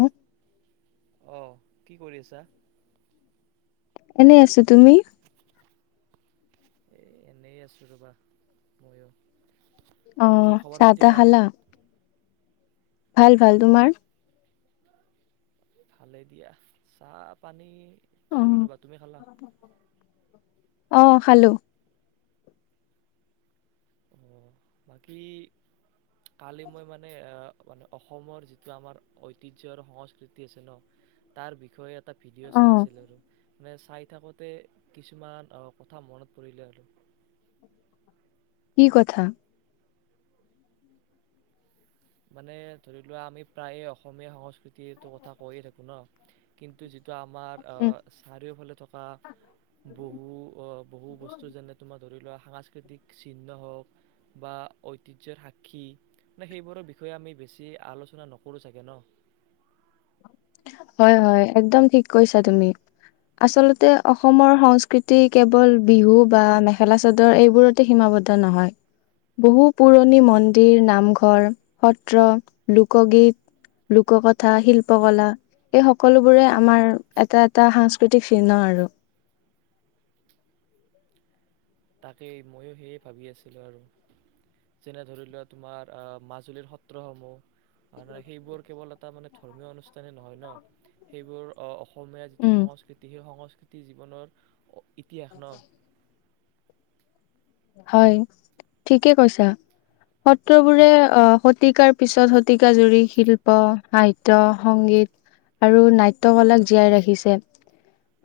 উ অঁ, কি কৰি আছা? এনেই আছোঁ, তুমি? এ এনেই আছোঁ ৰ'বা, ময়ো। বাকী অঁ খবৰ পাতি চাহ-তাহ ভাল? খালা? ভাল ভাল তোমাৰ? ভালে দিয়া চাহ----পানী! খালোঁ অ'। ৰ'বা, তুমি খালা? অঁ খালোঁ। বাকী কালি মই মানে আহ মানে অসমৰ যিটো আমাৰ ঐতিহ্যত আৰু সংস্কৃতি আছে ন তাৰ বিষয়ে এটা ভিডিঅ' চাই অ' আছিলোঁ আৰু। মানে চাই থাকোঁতে কিছুমান কথা মনত পৰিলে আৰু। কি কথা? মানে ধৰি লোৱাঁ আমি প্ৰায়ে অসমীয়া সংস্কৃতিটো কথা কৈয়ে থাকোঁ ন কিন্তু যি। আমাৰ উম, চাৰিওফালে থকা বহু বহু বস্তু যেনে তোমাৰ ধৰি লোৱাঁ। সাংস্কৃতিক চিহ্ন হওক বা ঐতিহ্যৰ সাক্ষী মানে সেইবোৰৰে। আমি বেছি আলোচনা নকৰোঁ চাগে ন! হয় হয় একদম ঠিক কৈছা তুমি আচলতে অসমৰ হয় হয়, একদম ঠিক কৈছা তুমি! আচলতে অসমৰ সংস্কৃতি কেৱল বিহু বা মেখেলা-চাদৰ এইবোৰতে সীমাবদ্ধ নহয় বহু পুৰণি মন্দিৰ নামঘৰ, সত্ৰ, লোকগীত, লোককথা, শিল্পকলা। এই সকলোবোৰে আমাৰ এটা এটা সাংস্কৃতিক চিহ্ন আৰু তাকেই ময়ো সেয়ে ভাবি আছিলো। আৰু যেনে ধৰি বাকী ময়ো বহু ভাৱি আছিলোঁ। আৰু যেনে ধৰি লোৱাঁ তোমাৰ আঁ মাজুলীৰ সত্ৰসমূহ সেইবোৰ কেৱল এটা মানে ধৰ্মীয় অনুষ্ঠানেই নহয় ন সেইবোৰ অঁ। অসমীয়া যিটো উম, সংস্কৃতি সেই সংস্কৃতি। জীৱনত। ইতিহাস ন। হয় ঠিকে কৈছা, সত্ৰবোৰে আঁ শতিকাৰ পিছত শতিকা জুৰি শিল্প, সাহিত্য, সংগীত আৰু নাট্যকলাক জীয়াই ৰাখিছে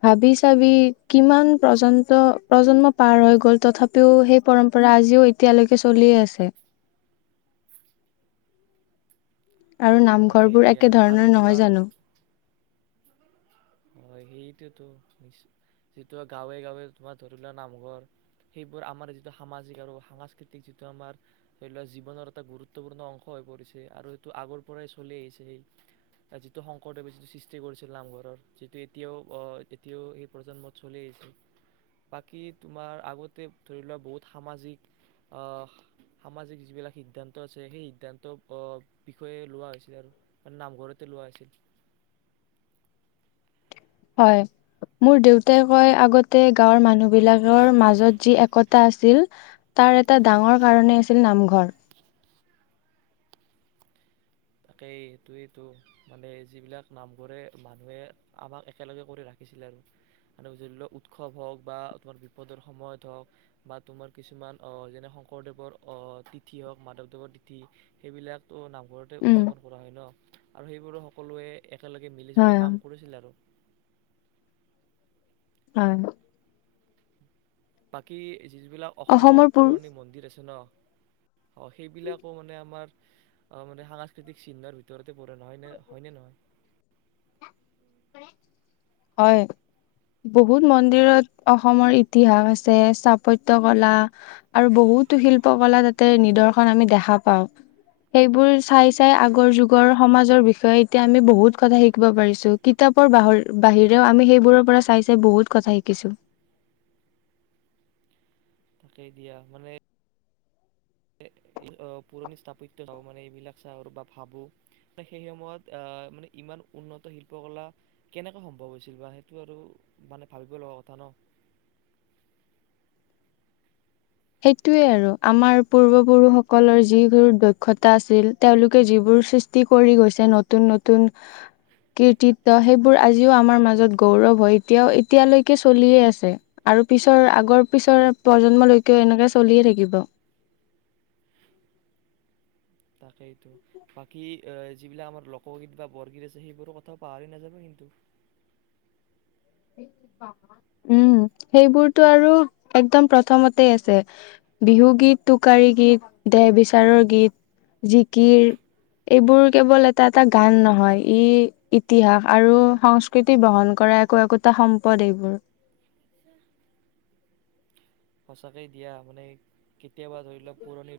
ভাবি চাবি কিমান প্ৰজন্ত প্ৰজন্ম পাৰ হৈ গ'ল তথাপি। টো সেই পৰম্পৰা আজিও এতিয়ালৈকে চলিয়ে আছে। তাৰে নামঘৰ তাকেই বোৰ দিয়া একে আৰু ধৰণৰ নহয় তোমাৰ জানো! হয় সেইটোতো যিটো গাঁৱে গাঁৱে তোমাৰ ধৰি লোৱা নামঘৰ সেইবোৰ আমাৰ যিটো সামাজিক আৰু সাংস্কৃতিক যিটো আমাৰ ধৰি লোৱা জীৱনৰ এটা গুৰুত্বপূৰ্ণ অংশ হৈ পৰিছে আৰু সেইটো আগৰ পৰাই চলি আহিছে সেই যিটো শংকৰদেৱে যিটো সৃষ্টি কৰিছিল নামঘৰৰ যিটো এতিয়াও এতিয়াও সেই প্ৰজন্মত চলি আহিছিল বাকী তোমাৰ আগতে ধৰি লোৱা বহুত সামাজিক সামাজিক যিবিলাক সিদ্ধান্ত আছে সেই সিদ্ধান্ত বিষয়ে লোৱা হৈছিল আৰু এই নামঘৰতে লোৱা হৈছিল। হয় মোৰ দেউতাই কয় আগতে গাঁৱৰ মানুহ বিলাকৰ মাজত যি একতা আছিল তাৰ এটা ডাঙৰ কাৰণে আছিল নামঘৰ। তাকেই সেইটোৱেইতো মানে যিবিলাক নামঘৰে মানুহে আমাক একেলগে কৰি ৰাখিছিলে আৰু মান ধৰি লওক উৎসৱ হওক বা তোমাৰ বিপদৰ সময়ত হওক বা তোমাৰ কিছুমান অ যেনে শংকৰদেৱৰ অ তিথি হওঁক মাধৱদেৱৰ তিথি সেইবিলাকো নামঘৰত উম, উদযাপন কৰা হয় ন আৰু সেইবোৰো সকলোৱে একেলগে মিলি জুলি হয়, কাম কৰিছিল আৰু হয় বাকি যিবিলাক অসমৰ পুৰণি মন্দিৰ আছে ন অ সেইবিলাকো মানে আমাৰ অ মানে সাংস্কৃতিক চিন্ধৰ ভিতৰত তে পৰে নহয় নে হয়নে নহয় হয় বহুত মন্দিৰত অসমৰ ইতিহাস আছে স্থাপত্য কলা আৰু বহুতো শিল্প কলা তাতে নিদৰ্শন আমি দেখা পাওঁ সেইবোৰ চাই চাই আগৰ যুগৰ সমাজৰ বিষয়ে এতিয়া আমি বহুত কথা শিকিব পাৰিছো কিতাপৰ বাহিৰেও আমি সেইবোৰৰ পৰা চাই চাই বহুত কথা শিকিছো তাকেই দিয়া মানে পুৰণি স্থাপত্য মানে এইবিলাক চা আৰু বা ভাবো ত সেই সময়ত আহ মানে ইমান উন্নতি শিল্পকলা কেনেকৈ সম্ভৱ হৈছিল বা সেইটো আৰু মানে ভাবিব লগা কথা ন সেইটোয়ে আৰু আমাৰ পূৰ্বপুৰুষসকলৰ যিবোৰ দক্ষতা আছিল তেওঁলোকে যিবোৰ সৃষ্টি কৰি গৈছে নতুন নতুন কৃতিত্ব সেইবোৰ আজিও আমাৰ মাজত গৌৰৱ হয় এতিয়াও এতিয়ালৈকে চলিয়ে আছে আৰু পিছৰ আগৰ পিছৰ প্ৰজন্মলৈ কে এনেকে চলিয়ে থাকিব তাকেইতো বাকী এ যিবিলাক আমাৰ লোকগীত বা বৰগীত আছে সেইবোৰৰ কথাও পাহৰি নাযাব কিন্তু উম সেইবোৰটো আৰু একদম প্ৰথমতে আছে বিহু গীত টোকাৰী গীত দেহ বিচাৰৰ গীত জিকিৰ এইবোৰ কেৱল এটা এটা গান নহয় ই ইতিহাস আৰু সংস্কৃতি বহন কৰা একো একো তা সম্পদ এইবোৰ সঁচাকেই দিয়া মানে কেতিয়াবা ধৰি লোৱাক পুৰণি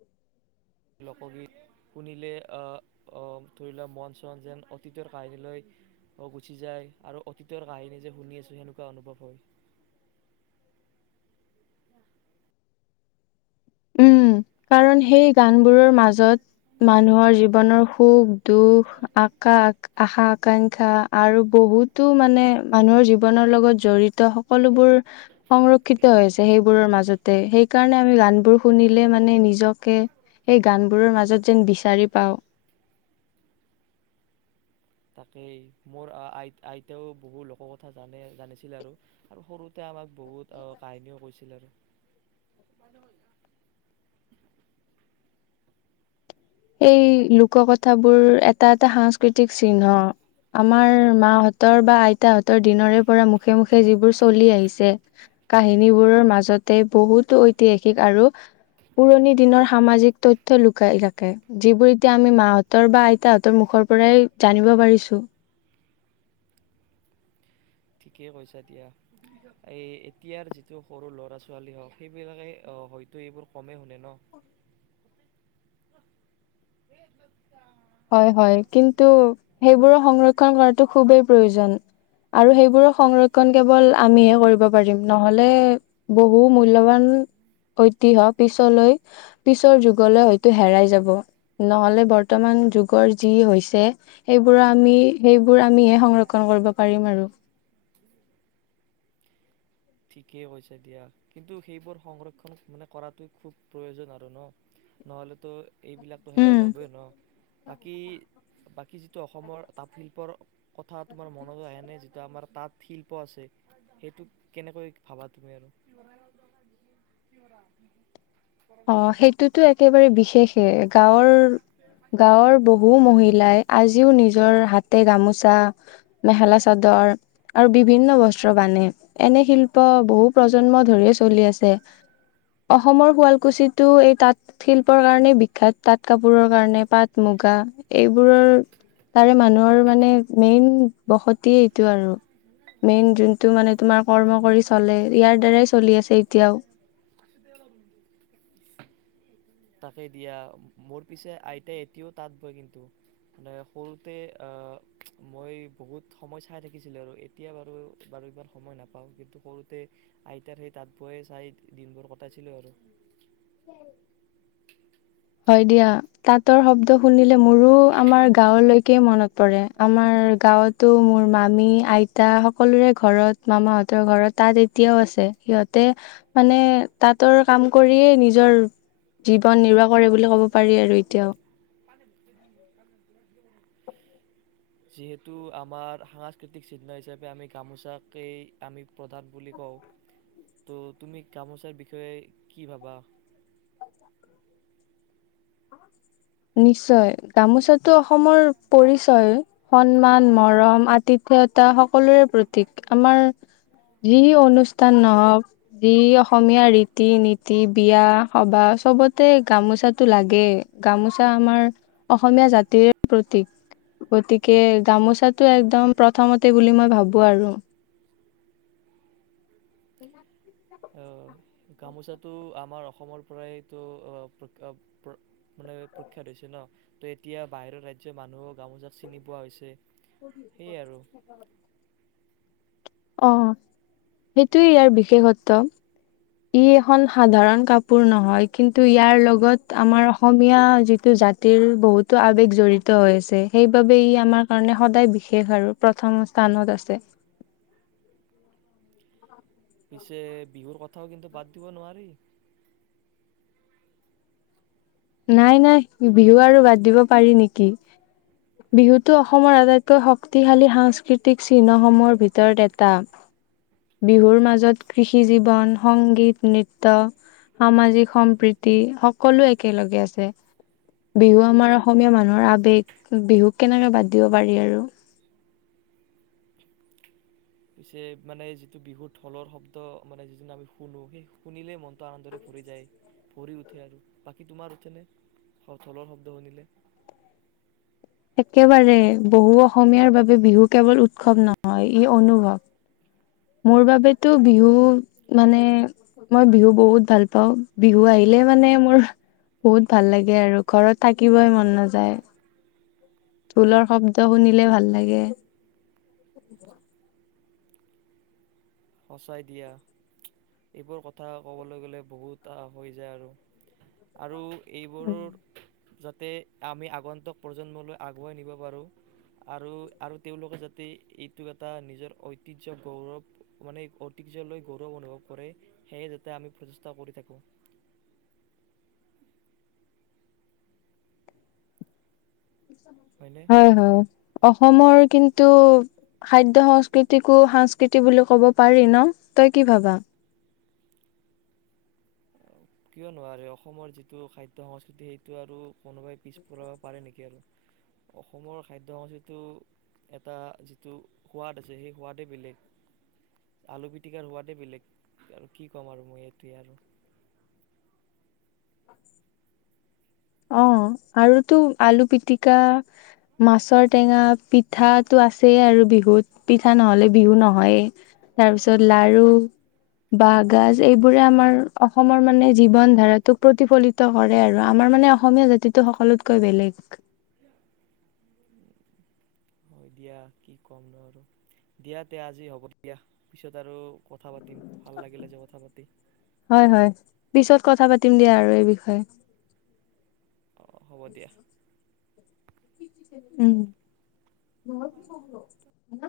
লোকগীত শুনিলে আহ আহ ধৰি লোৱা মন চন যেন অতীতৰ কাহিনীলৈ আহ গুচি যায় আৰু অতীতৰ কাহিনী যে শুনি আছো সেনেকুৱা অনুভৱ হয় উম, কাৰণ সেই গান বোৰৰ মাজত মানুহৰ জীৱনৰ সুখ দুখ আকাশ আশা আকাংক্ষা আৰু বহুতো মানে মানুহৰ জীৱনৰ লগত জৰি়ত সকলোবোৰ সংৰক্ষিত হৈছে সেইবোৰৰ মাজতে সেইকাৰণে আমি গান বোৰ শুনিলে মানে নে নিজকে সেই গানবোৰৰ মাজত যেন বিচাৰি পাওঁ তাকেই মোৰ আ আই আইতাও বহু লোকৰ কথা জানে জানিছিল আৰু আৰু সৰুতে আমাক বহুত কাহিনীও কৈছিল আৰু সেই লোক কথাবোৰ এটা এটা সাংস্কৃতিক চিহ্ন আমাৰ মাহতৰ বা আইতাহঁতৰ দিনৰে পৰা মুখে মুখে যিবোৰ চলি আহিছে কাহিনীবোৰৰ মাজতে বহুতো ঐতিহাসিক আৰু পুৰণি দিনৰ সামাজিক তথ্য লুকাই ৰাখ কে যিবোৰ এতিয়া আমি মাহঁতৰ বা আইতাহঁতৰ মুখৰ পৰাই জানিব পাৰিছো ঠিকেই কৈছা দিয়া এই এতিয়াৰ যিটো সৰু ল'ৰা ছোৱালী হওঁক সেইবিলাকে হয়তো এইবোৰ কমেই শুনে ন হয় হয় কিন্তু সেইবোৰৰ সংৰক্ষণ কৰাটো খুবেই প্ৰয়োজন আৰু সেইবোৰৰ সংৰক্ষণ কেৱল আমিহে কৰিব পাৰিম নহ'লে বহু মূল্যবান ঐতিহ্য পিছলৈ পিছৰ যুগলৈ হয়তো হেৰাই যাব নহলে বৰ্তমান যুগৰ যি হৈছে সেইবোৰ আমি সেইবোৰ আমি সংৰক্ষণ কৰিব পাৰিম আৰু ঠিকেই কৈছে দিয়া কিন্তু সেইবোৰ সংৰক্ষণ মানে কৰাটো খুব প্ৰয়োজন আৰু ন নহলেতো এইবিলাকটো উম, হেৰাই যাবই ন বাকী বাকী যিটো অসমৰ তাঁতশিল্পৰ কথাত তোমাৰ মনত আহেনে যেতিয়া আমাৰ তাত শিল্প আছে সেইটো কেনেকৈ ভাবা তুমি আৰু অ সেইটোতো একেবাৰে বিশেষে গাঁৱৰ গাঁৱৰ বহু মহিলাই আজিও নিজৰ হাতে গামোচা মেখেলা চাদৰ আৰু বিভিন্ন বস্ত্ৰ বানে এনে শিল্প বহু প্ৰজন্ম ধৰিয়ে চলি আছে অসমৰ শুৱাল কুচি টো এই তাঁত শিল্পৰ কাৰণে বিখ্যাত তাঁত কাপোৰৰ কাৰণে পাট মুগা এইবোৰৰ তাৰে মানুহৰ মানে মেইন বসতিয়ে এইটো আৰু মেইন যোনটো টো মানে তোমাৰ কৰ্ম কৰি চলে ইয়াৰ দ্বাৰাই চলি আছে এতিয়াও তাকে দিয়া মোৰ পিছে আইতাই এতিয়াও তাঁত বয় কিন্তু মানে সৰুতে আহ মই বহুত সময় চাই থাকিছিলো আৰু এতিয়া বাৰু বাৰু এইবোৰ সময় নাপাওঁ কিন্তু সৰুতে আইতাৰ সেই তাঁত বয় চাই দিনবোৰ কটাইছিলো আৰু হয় দিয়া তাঁতৰ শব্দ শুনিলে মোৰো আমাৰ গাঁৱলৈকে মনত পৰে আমাৰ গাঁৱতো মোৰ মামী আইতা সকলোৰে ঘৰত মামাহঁতৰ ঘৰত তাঁত এতিয়াও আছে সিহঁতে মানে তাঁতৰ কাম কৰিয়ে নিজৰ জীৱন নিৰ্বাহ কৰে বুলি ক'ব পাৰি আৰু এতিয়াও যিহেতু আমাৰ সাংস্কৃতিক চিহ্ন হিচাপে আমি গামোচাকেই আমি প্ৰধান বুলি কওঁ ত' তুমি গামোচাৰ বিষয়ে কি ভাবা নিশ্চয় গামোচাতটো অসমৰ পৰিচয় সন্মান মৰম আতিথ্যতা সকলোৰে প্ৰতীক আমাৰ যি অনুষ্ঠান নহক যি অসমীয়া ৰীতি নীতি বিয়া সবাহ চবতে গামোচাতো লাগে গামোচা আমাৰ অসমীয়া জাতিৰ প্ৰতীক গতিকে গামোচাতো একদম প্ৰথমতে বুলি মই ভাবো আৰু এ অ' গামোচাটো আমাৰ অসমৰ পৰাইতো মানে প্ৰখ্যাত হৈছে ন ত এতিয়া বাহিৰৰ ৰাজ্যৰ মানুহো গামোচা চিনি পোৱা হৈছে কবি সেয়ে আৰু অ সেইটোৱে ইয়াৰ বিশেষত্ব ই এখন সাধাৰণ কাপোৰ নহয় কিন্তু ইয়াৰ লগত আমাৰ অসমীয়া যিটো জাতিৰ বহুতো আৱেগ জড়িত হৈ আছে সেইবাবে ই আমাৰ কাৰণে সদায় বিশেষ আৰু প্ৰথম স্থানত আছে পিছে বিহুৰ কথাও কিন্তু বাদ দিব নোৱাৰি নাই নাই বিহু আৰু বাদ দিব পাৰি নেকি বিহুটো অসমৰ আটাইতকৈ শক্তিশালী সাংস্কৃতিক চিহ্নসমূহৰ ভিতৰত এটা বিহুৰ মাজত কৃষি জীৱন সংগীত নৃত্য সামাজিক সম্প্ৰীতি সকলো এক একেলগে আছে বিহু আমাৰ অসমীয়া মানুহৰ আবেগ বিহুক কেনেকে বাদ দিব পাৰি আৰু পিছে মানে যিটো বিহুত ঢোলৰ শব্দ মানে যি আমি শুনো সেই শুনিলেই মনটো আনন্দৰে ভৰি যায় ভৰি উঠে আৰু বাকী তোমাৰ উঠেনে ঢোলৰ শব্দ শুনিলে একেবাৰে বহু অসমীয়াৰ বাবে বিহু কেৱল উৎসৱ নহয় ই অনুভৱ মোৰ বাবেতো বিহু মানে মই বিহু বহুত ভাল পাওঁ বিহু আহিলে মানে মোৰ বহুত ভাল লাগে আৰু ঘৰত থাকিবই মন নাযায় ঢোলৰ শব্দ শুনিলে ভাল লাগে সচাই দিয়া এইবোৰ কথা ক'বলৈ গ'লে বহুত হৈ যায় আৰু আৰু এইবোৰো যাতে আমি আগন্তুক প্ৰজন্মলৈ আগুৱাই নিব পাৰোঁ আৰু আৰু তেওঁলোকে যাতে এইটো এটা নিজৰ ঐতিহ্য গৌৰৱ মানে ঐতিহ্যলৈ গৌৰৱ অনুভৱ কৰে সেয়ে যাতে আমি প্ৰচেষ্টা কৰি থাকোঁ হয়নে হয় হয় অ অসমৰ কিন্তু খাদ্য সংস্কৃতিকো সংস্কৃতি বুলি ক'ব পাৰি ন তই কি ভাবা কিয় নোৱাৰে অসমৰ যিটো খাদ্য সংস্কৃতি সেইটো আৰু কোনোবাই পিছপৰাব পাৰে নেকি আৰু অসমৰ খাদ্য সংস্কৃতিটো এটা যিটো সোৱাদ আছে সেই সোৱাদেই বেলেগ আলু পিটিকাৰ সোৱাদেই বেলেগ আৰু কি ক'ম আৰু মই এইেইটোৱে আৰু অ আৰুতো আলু পিটিকা মাছৰ টেঙা পিঠাটো আছে আৰু বিহুত পিঠা নহ'লে বিহু নহয়ে তাৰপিছত লাৰু বাঁহগাজ এইবোৰে আমাৰ অসমৰ মানে জীৱন ধাৰাটোক প্ৰতিফলিত কৰে আৰু আমাৰ মানে অসমীয়া জাতিটো সকলোতকৈ বেলেগ অ দিয়া কি ক'ম ন আৰু দিয়া তে আজি হ'ব দিয়া পিছত আৰু কথা পাতি া ভাল লাগিলে যে কথা পাতি হয় হয়। পিছত কথা পাতিম দিয়া আৰু এই বিষয়ে হ'ব দিয়া উম